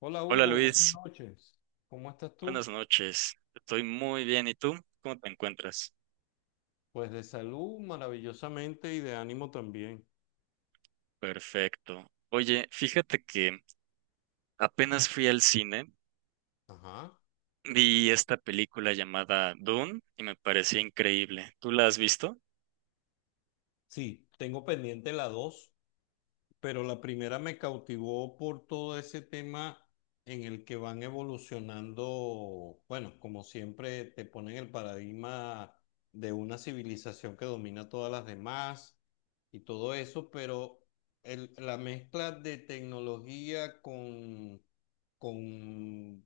Hola Hola Hugo, buenas Luis, noches. ¿Cómo estás buenas tú? noches. Estoy muy bien. ¿Y tú? ¿Cómo te encuentras? Pues de salud maravillosamente y de ánimo también. Perfecto. Oye, fíjate que apenas fui al cine, Ajá. vi esta película llamada Dune y me pareció increíble. ¿Tú la has visto? Sí, tengo pendiente la 2. Pero la primera me cautivó por todo ese tema en el que van evolucionando, bueno, como siempre te ponen el paradigma de una civilización que domina todas las demás y todo eso, pero la mezcla de tecnología con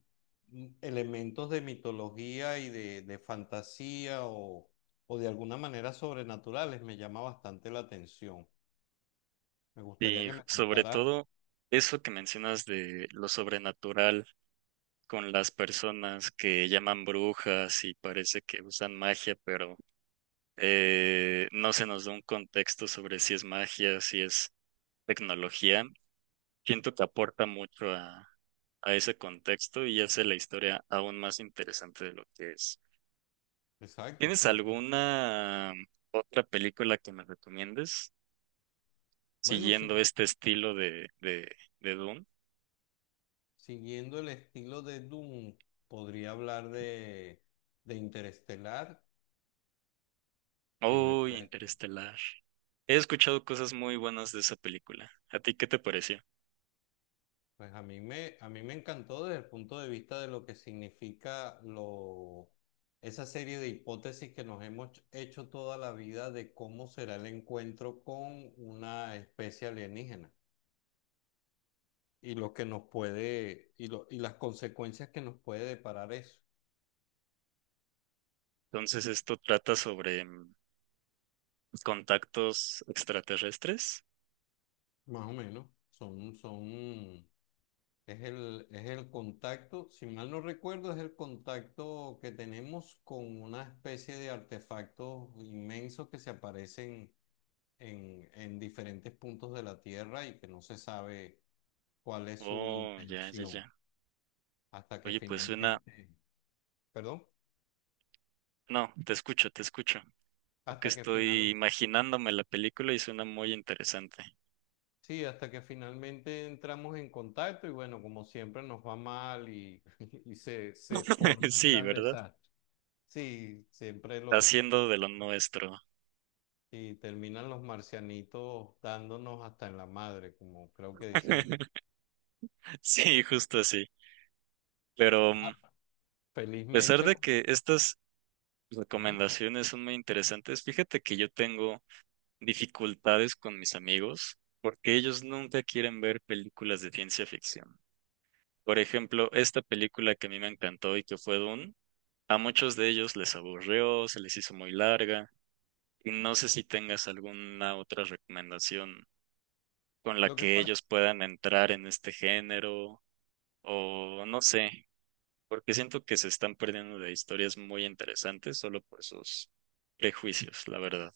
elementos de mitología y de fantasía o de alguna manera sobrenaturales me llama bastante la atención. Me gustaría Y que me sobre contaras... todo eso que mencionas de lo sobrenatural con las personas que llaman brujas y parece que usan magia, pero no se nos da un contexto sobre si es magia, si es tecnología. Siento que aporta mucho a ese contexto y hace la historia aún más interesante de lo que es. Exacto. ¿Tienes porque- alguna otra película que me recomiendes bueno, si siguiendo no- este estilo de Dune? siguiendo el estilo de Doom, podría hablar de Interestelar, que me Oh, parece... Interestelar. He escuchado cosas muy buenas de esa película. ¿A ti qué te pareció? Pues a mí me encantó desde el punto de vista de lo que significa esa serie de hipótesis que nos hemos hecho toda la vida de cómo será el encuentro con una especie alienígena y lo que nos puede, y, lo, y las consecuencias que nos puede deparar eso. Entonces, esto trata sobre contactos extraterrestres. Más o menos. Es el contacto, si mal no recuerdo, es el contacto que tenemos con una especie de artefactos inmensos que se aparecen en diferentes puntos de la Tierra y que no se sabe cuál es su Oh, ya, ya, ya. intención hasta que Oye, pues finalmente, suena... perdón, No, te escucho, te escucho. Creo que hasta que estoy final, imaginándome la película y suena muy interesante. sí, hasta que finalmente entramos en contacto y bueno, como siempre nos va mal y, y se forma un Sí, gran ¿verdad? desastre. Sí, Haciendo de lo nuestro. y terminan los marcianitos dándonos hasta en la madre, como creo que dicen ustedes. Sí, justo así. Pero Claro. a pesar Felizmente. de que estas Ujú. recomendaciones son muy interesantes, fíjate que yo tengo dificultades con mis amigos porque ellos nunca quieren ver películas de ciencia ficción. Por ejemplo, esta película que a mí me encantó y que fue Dune, a muchos de ellos les aburrió, se les hizo muy larga. Y no sé si tengas alguna otra recomendación con la Lo que que pasa, ellos puedan entrar en este género o no sé, porque siento que se están perdiendo de historias muy interesantes solo por sus prejuicios, la verdad.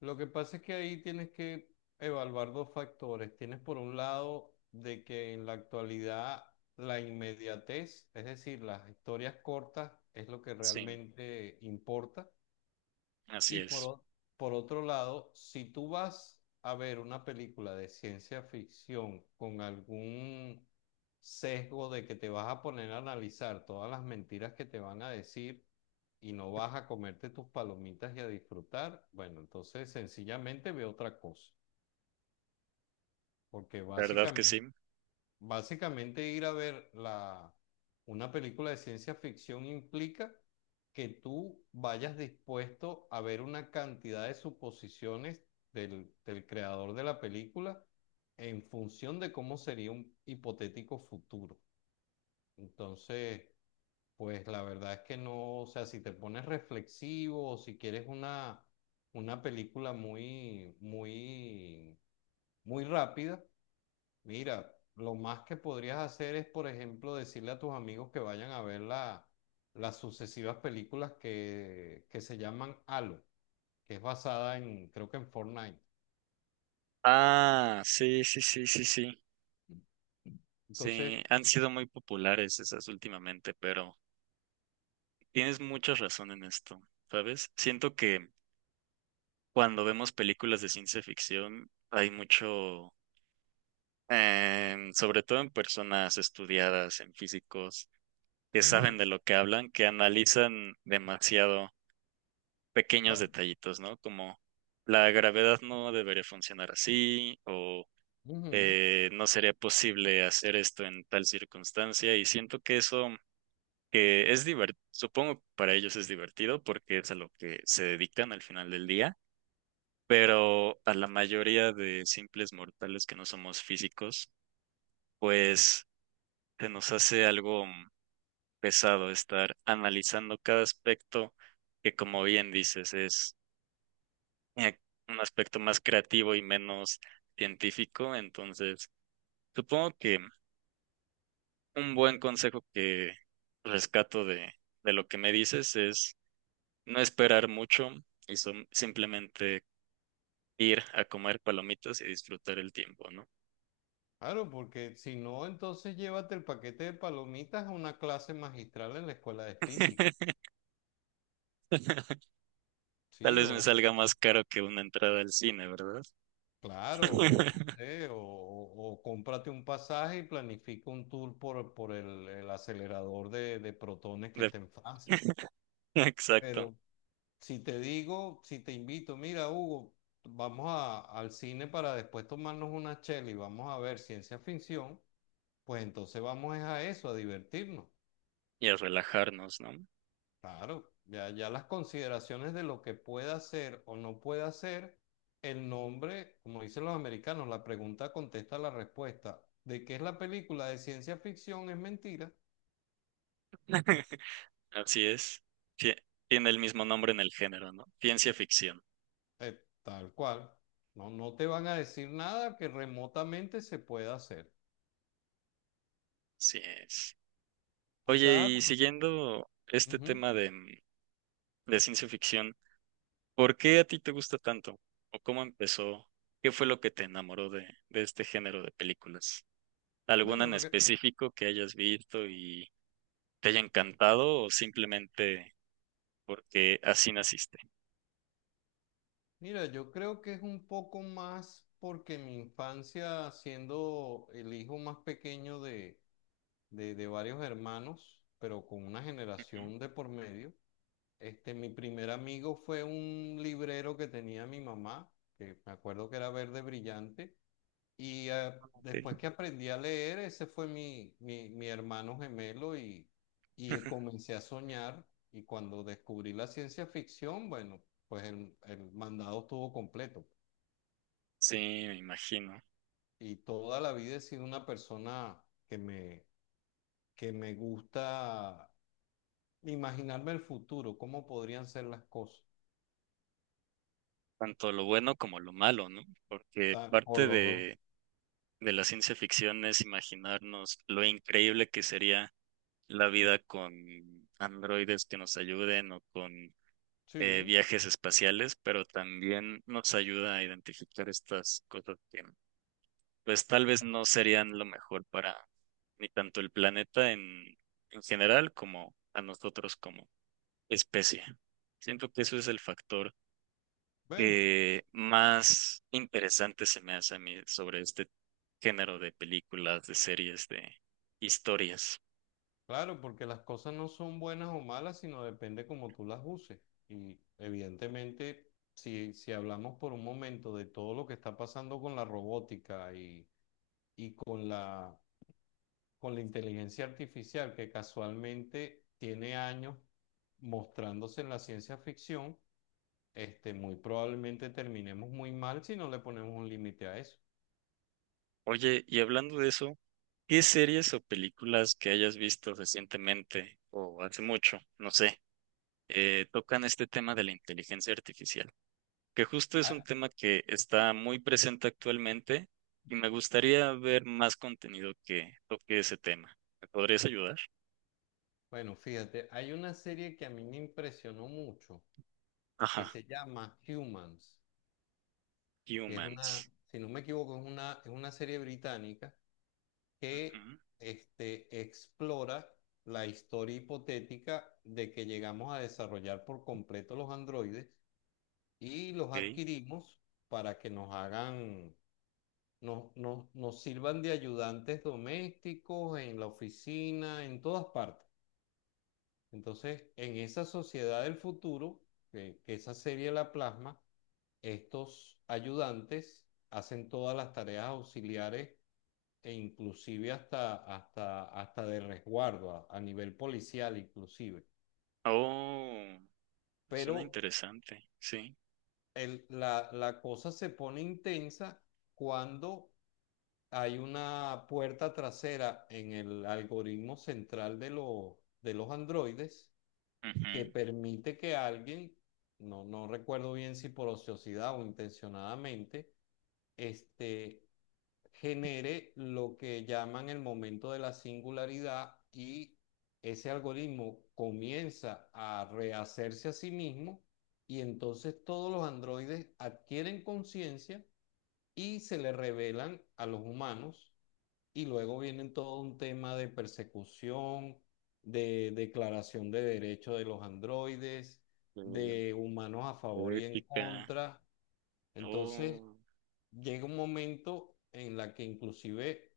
lo que pasa es que ahí tienes que evaluar dos factores. Tienes por un lado de que en la actualidad la inmediatez, es decir, las historias cortas, es lo que Sí, realmente importa. así Y por, es. o- por otro lado, si tú vas a ver una película de ciencia ficción con algún sesgo de que te vas a poner a analizar todas las mentiras que te van a decir y no vas a comerte tus palomitas y a disfrutar, bueno, entonces sencillamente ve otra cosa, porque ¿Verdad que básicamente sí? Básicamente ir a ver una película de ciencia ficción implica que tú vayas dispuesto a ver una cantidad de suposiciones del creador de la película en función de cómo sería un hipotético futuro. Entonces, pues la verdad es que no, o sea, si te pones reflexivo o si quieres una película muy, muy, muy rápida. Mira, lo más que podrías hacer es, por ejemplo, decirle a tus amigos que vayan a ver las sucesivas películas que se llaman Halo, que es basada en, creo que en Fortnite. Ah, sí, sí, sí, sí, sí. Sí, Entonces... han sido muy populares esas últimamente, pero tienes mucha razón en esto, ¿sabes? Siento que cuando vemos películas de ciencia ficción hay mucho, sobre todo en personas estudiadas, en físicos, que Ujú, o saben de lo que hablan, que analizan demasiado pequeños sea, detallitos, ¿no? Como la gravedad no debería funcionar así o ujú, no sería posible hacer esto en tal circunstancia y siento que eso que es divertido, supongo que para ellos es divertido porque es a lo que se dedican al final del día, pero a la mayoría de simples mortales que no somos físicos, pues se nos hace algo pesado estar analizando cada aspecto que, como bien dices, es eh, un aspecto más creativo y menos científico. Entonces, supongo que un buen consejo que rescato de lo que me dices es no esperar mucho y simplemente ir a comer palomitas y disfrutar el tiempo, ¿no? claro, porque si no, entonces llévate el paquete de palomitas a una clase magistral en la escuela de física. Tal ¿Sí? vez me salga más caro que una entrada al cine, ¿verdad? claro, o no sé, o cómprate un pasaje y planifica un tour por el acelerador de protones que De- está en Francia. Exacto. Pero si te digo, si te invito, mira, Hugo, al cine para después tomarnos una chela y vamos a ver ciencia ficción, pues entonces vamos es a eso, a divertirnos. Y a relajarnos, ¿no? Claro, ya, ya las consideraciones de lo que pueda hacer o no pueda hacer, el nombre, como dicen los americanos, la pregunta contesta la respuesta. ¿De qué es la película de ciencia ficción? Es mentira. Así es. Tie- Tiene el mismo nombre en el género, ¿no? Ciencia ficción. Tal cual. No, no te van a decir nada que remotamente se pueda hacer. Así es. Oye, Quizás. y siguiendo este Ujú. tema de ciencia ficción, ¿por qué a ti te gusta tanto? ¿O cómo empezó? ¿Qué fue lo que te enamoró de este género de películas? ¿Alguna Bueno, en específico que hayas visto y te haya encantado o simplemente porque así naciste? mira, yo creo que es un poco más porque mi infancia, siendo el hijo más pequeño de varios hermanos, pero con una Ujú, generación de por medio. Mi primer amigo fue un librero que tenía mi mamá, que me acuerdo que era verde brillante, y después ok. que aprendí a leer, ese fue mi hermano gemelo, y comencé a soñar. Y cuando descubrí la ciencia ficción, bueno, pues el mandado estuvo completo. Sí, me imagino. Y toda la vida he sido una persona que me, que me gusta imaginarme el futuro, cómo podrían ser las cosas. Tanto lo bueno como lo malo, ¿no? Porque Ah, o parte los dos. de la ciencia ficción es imaginarnos lo increíble que sería la vida con androides que nos ayuden o con Sí, viajes espaciales, pero también nos ayuda a identificar estas cosas que pues tal vez no serían lo mejor para ni tanto el planeta en general como a nosotros como especie. Siento que eso es el factor bueno, que más interesante se me hace a mí sobre este género de películas, de series, de historias. claro, porque las cosas no son buenas o malas, sino depende cómo tú las uses. Y evidentemente, si hablamos por un momento de todo lo que está pasando con la robótica y con la inteligencia artificial, que casualmente tiene años mostrándose en la ciencia ficción, muy probablemente terminemos muy mal si no le ponemos un límite a eso. Oye, y hablando de eso, ¿qué series o películas que hayas visto recientemente o hace mucho, no sé, tocan este tema de la inteligencia artificial? Que justo es un tema que está muy presente actualmente y me gustaría ver más contenido que toque ese tema. ¿Me podrías ayudar? Bueno, fíjate, hay una serie que a mí me impresionó mucho, que Ajá, se llama Humans, que es una, Humans. si no me equivoco, es una serie británica que Ujú, explora la historia hipotética de que llegamos a desarrollar por completo los androides y los ok. adquirimos para que nos hagan, nos, nos, nos sirvan de ayudantes domésticos en la oficina, en todas partes. Entonces, en esa sociedad del futuro, que esa serie la plasma, estos ayudantes hacen todas las tareas auxiliares e inclusive hasta de resguardo, a nivel policial inclusive. Oh, Pero suena interesante, sí. la cosa se pone intensa cuando hay una puerta trasera en el algoritmo central de los androides, que Ujú, permite que alguien, no, no recuerdo bien si por ociosidad o intencionadamente, este, genere lo que llaman el momento de la singularidad, y ese algoritmo comienza a rehacerse a sí mismo y entonces todos los androides adquieren conciencia y se le revelan a los humanos. Y luego vienen todo un tema de persecución, de declaración de derechos de los androides, eh, de humanos a favor y en ética. contra. Entonces, Oh, llega un momento en la que inclusive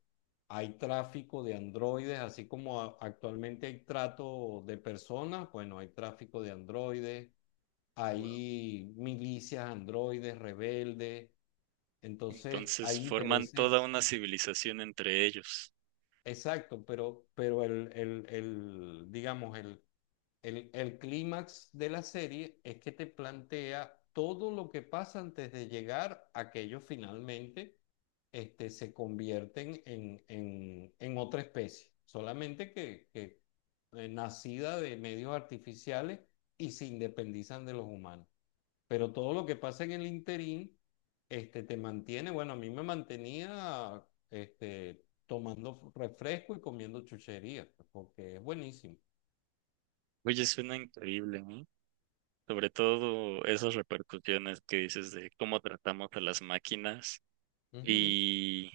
hay tráfico de androides, así como actualmente hay trato de personas. Bueno, hay tráfico de androides, wow. hay milicias androides, rebeldes, entonces Entonces hay forman toda intereses. una civilización entre ellos. Exacto, pero digamos, el clímax de la serie es que te plantea todo lo que pasa antes de llegar a que ellos finalmente se convierten en otra especie, solamente nacida de medios artificiales, y se independizan de los humanos. Pero todo lo que pasa en el interín te mantiene, bueno, a mí me mantenía, tomando refresco y comiendo chuchería, pues, porque es buenísimo. Oye, suena increíble, ¿eh? Sobre todo esas repercusiones que dices de cómo tratamos a las máquinas Ujú, y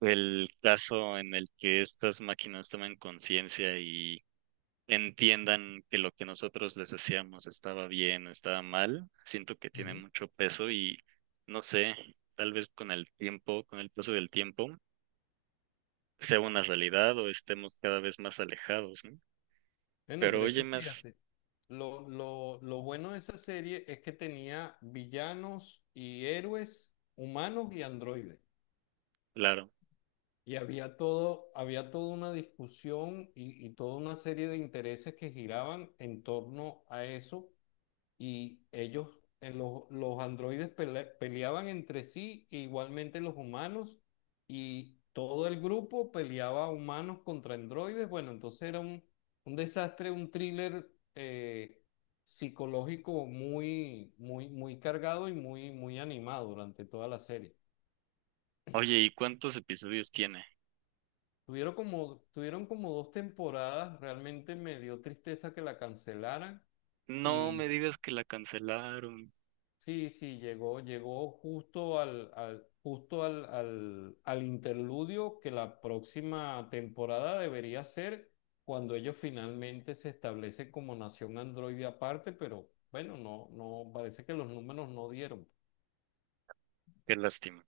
el caso en el que estas máquinas toman conciencia entiendan que lo que nosotros les decíamos estaba bien o estaba mal, siento que tiene ujú. mucho peso y no sé, tal vez con el tiempo, con el paso del tiempo, sea una realidad o estemos cada vez más alejados, ¿no? Bueno, Pero pero es oye, que más fíjate, lo bueno de esa serie es que tenía villanos y héroes humanos y androides. claro, Y había todo, había toda una discusión y toda una serie de intereses que giraban en torno a eso. Y ellos, los androides peleaban entre sí, e igualmente los humanos, y todo el grupo peleaba humanos contra androides. Bueno, entonces era un desastre, un thriller eh, psicológico muy, muy, muy cargado y muy, muy animado durante toda la serie. oye, ¿y cuántos episodios tiene? Tuvieron como dos temporadas, realmente me dio tristeza que la cancelaran. No me Y digas que la cancelaron. sí, sí, llegó justo justo al interludio, que la próxima temporada debería ser cuando ellos finalmente se establecen como nación androide aparte, pero bueno, no, no, parece que los números no dieron. Qué lástima.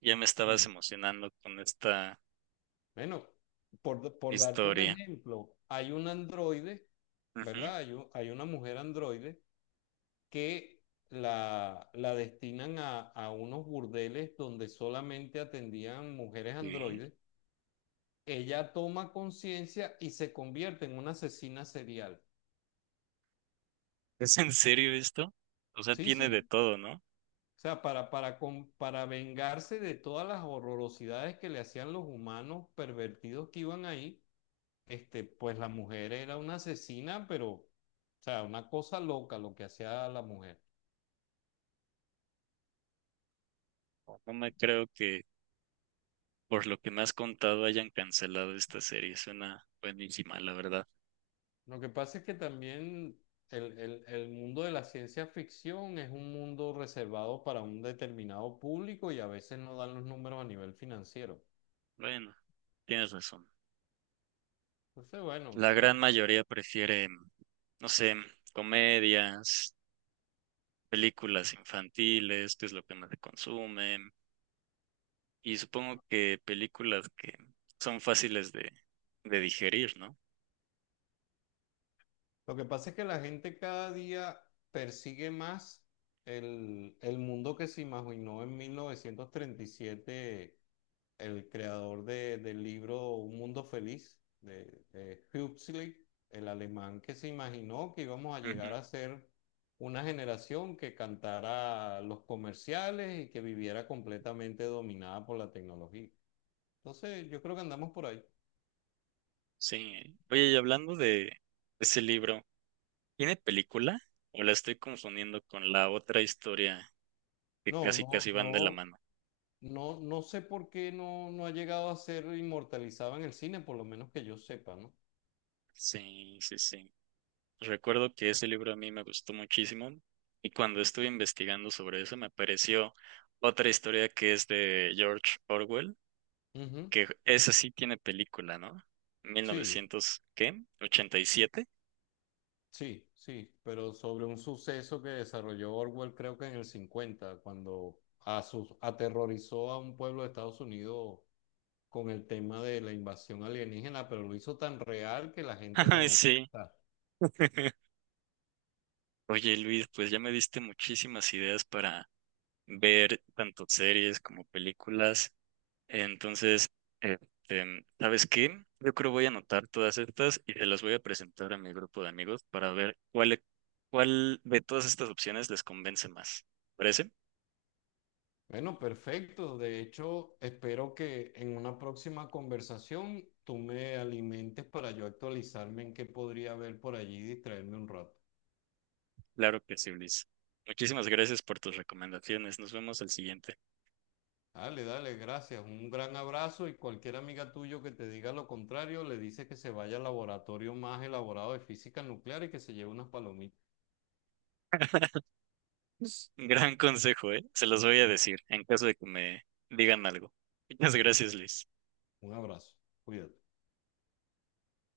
Ya me estabas Sí. emocionando con esta Bueno, por darte un historia. ejemplo, hay un androide, Ujú. ¿verdad? Hay una mujer androide que la destinan a unos burdeles donde solamente atendían mujeres Sí. androides, ella toma conciencia y se convierte en una asesina serial. ¿Es en serio esto? O sea, Sí, tiene de sí. todo, ¿no? O sea, para vengarse de todas las horrorosidades que le hacían los humanos pervertidos que iban ahí, pues la mujer era una asesina, pero, o sea, una cosa loca lo que hacía la mujer. No me creo que por lo que me has contado, hayan cancelado esta serie. Suena buenísima, la verdad. Lo que pasa es que también el mundo de la ciencia ficción es un mundo reservado para un determinado público, y a veces no dan los números a nivel financiero. Bueno, tienes razón. Entonces, bueno. La gran mayoría prefiere, no sé, comedias, películas infantiles, que es lo que más se consume. Y supongo que películas que son fáciles de digerir, ¿no? Lo que pasa es que la gente cada día persigue más el mundo que se imaginó en 1937 el creador del libro Un Mundo Feliz, de Huxley, el alemán que se imaginó que íbamos a Ujú, llegar a ser una generación que cantara los comerciales y que viviera completamente dominada por la tecnología. Entonces, yo creo que andamos por ahí. sí. Oye, y hablando de ese libro, ¿tiene película? ¿O la estoy confundiendo con la otra historia que No, casi no, casi van de la no, mano? no, no sé por qué no, no ha llegado a ser inmortalizado en el cine, por lo menos que yo sepa, ¿no? Sí, sí, sí. Recuerdo que ese libro a mí me gustó muchísimo y cuando estuve investigando sobre eso me apareció otra historia que es de George Orwell, Ujú, que esa sí tiene película, ¿no? ¿mil sí. novecientos qué? ¿87? Sí, sí, pero sobre un suceso que desarrolló Orwell creo que en el cincuenta, cuando aterrorizó a un pueblo de Estados Unidos con el tema de la invasión alienígena, pero lo hizo tan real que la gente, Ay, bueno... sí. Ah, Oye, Luis, pues ya me diste muchísimas ideas para ver tanto series como películas. Entonces, ¿sabes qué? Yo creo voy a anotar todas estas y se las voy a presentar a mi grupo de amigos para ver cuál, cuál de todas estas opciones les convence más. ¿Parece? bueno, perfecto. De hecho, espero que en una próxima conversación tú me alimentes para yo actualizarme en qué podría haber por allí y distraerme un rato. Claro que sí, Luis. Muchísimas gracias por tus recomendaciones. Nos vemos al siguiente. Dale, dale, gracias. Un gran abrazo, y cualquier amiga tuyo que te diga lo contrario, le dice que se vaya al laboratorio más elaborado de física nuclear y que se lleve unas palomitas. Gran consejo, ¿eh? Se los voy a decir en caso de que me digan algo. Muchas gracias, Luis. Un abrazo. Cuídate.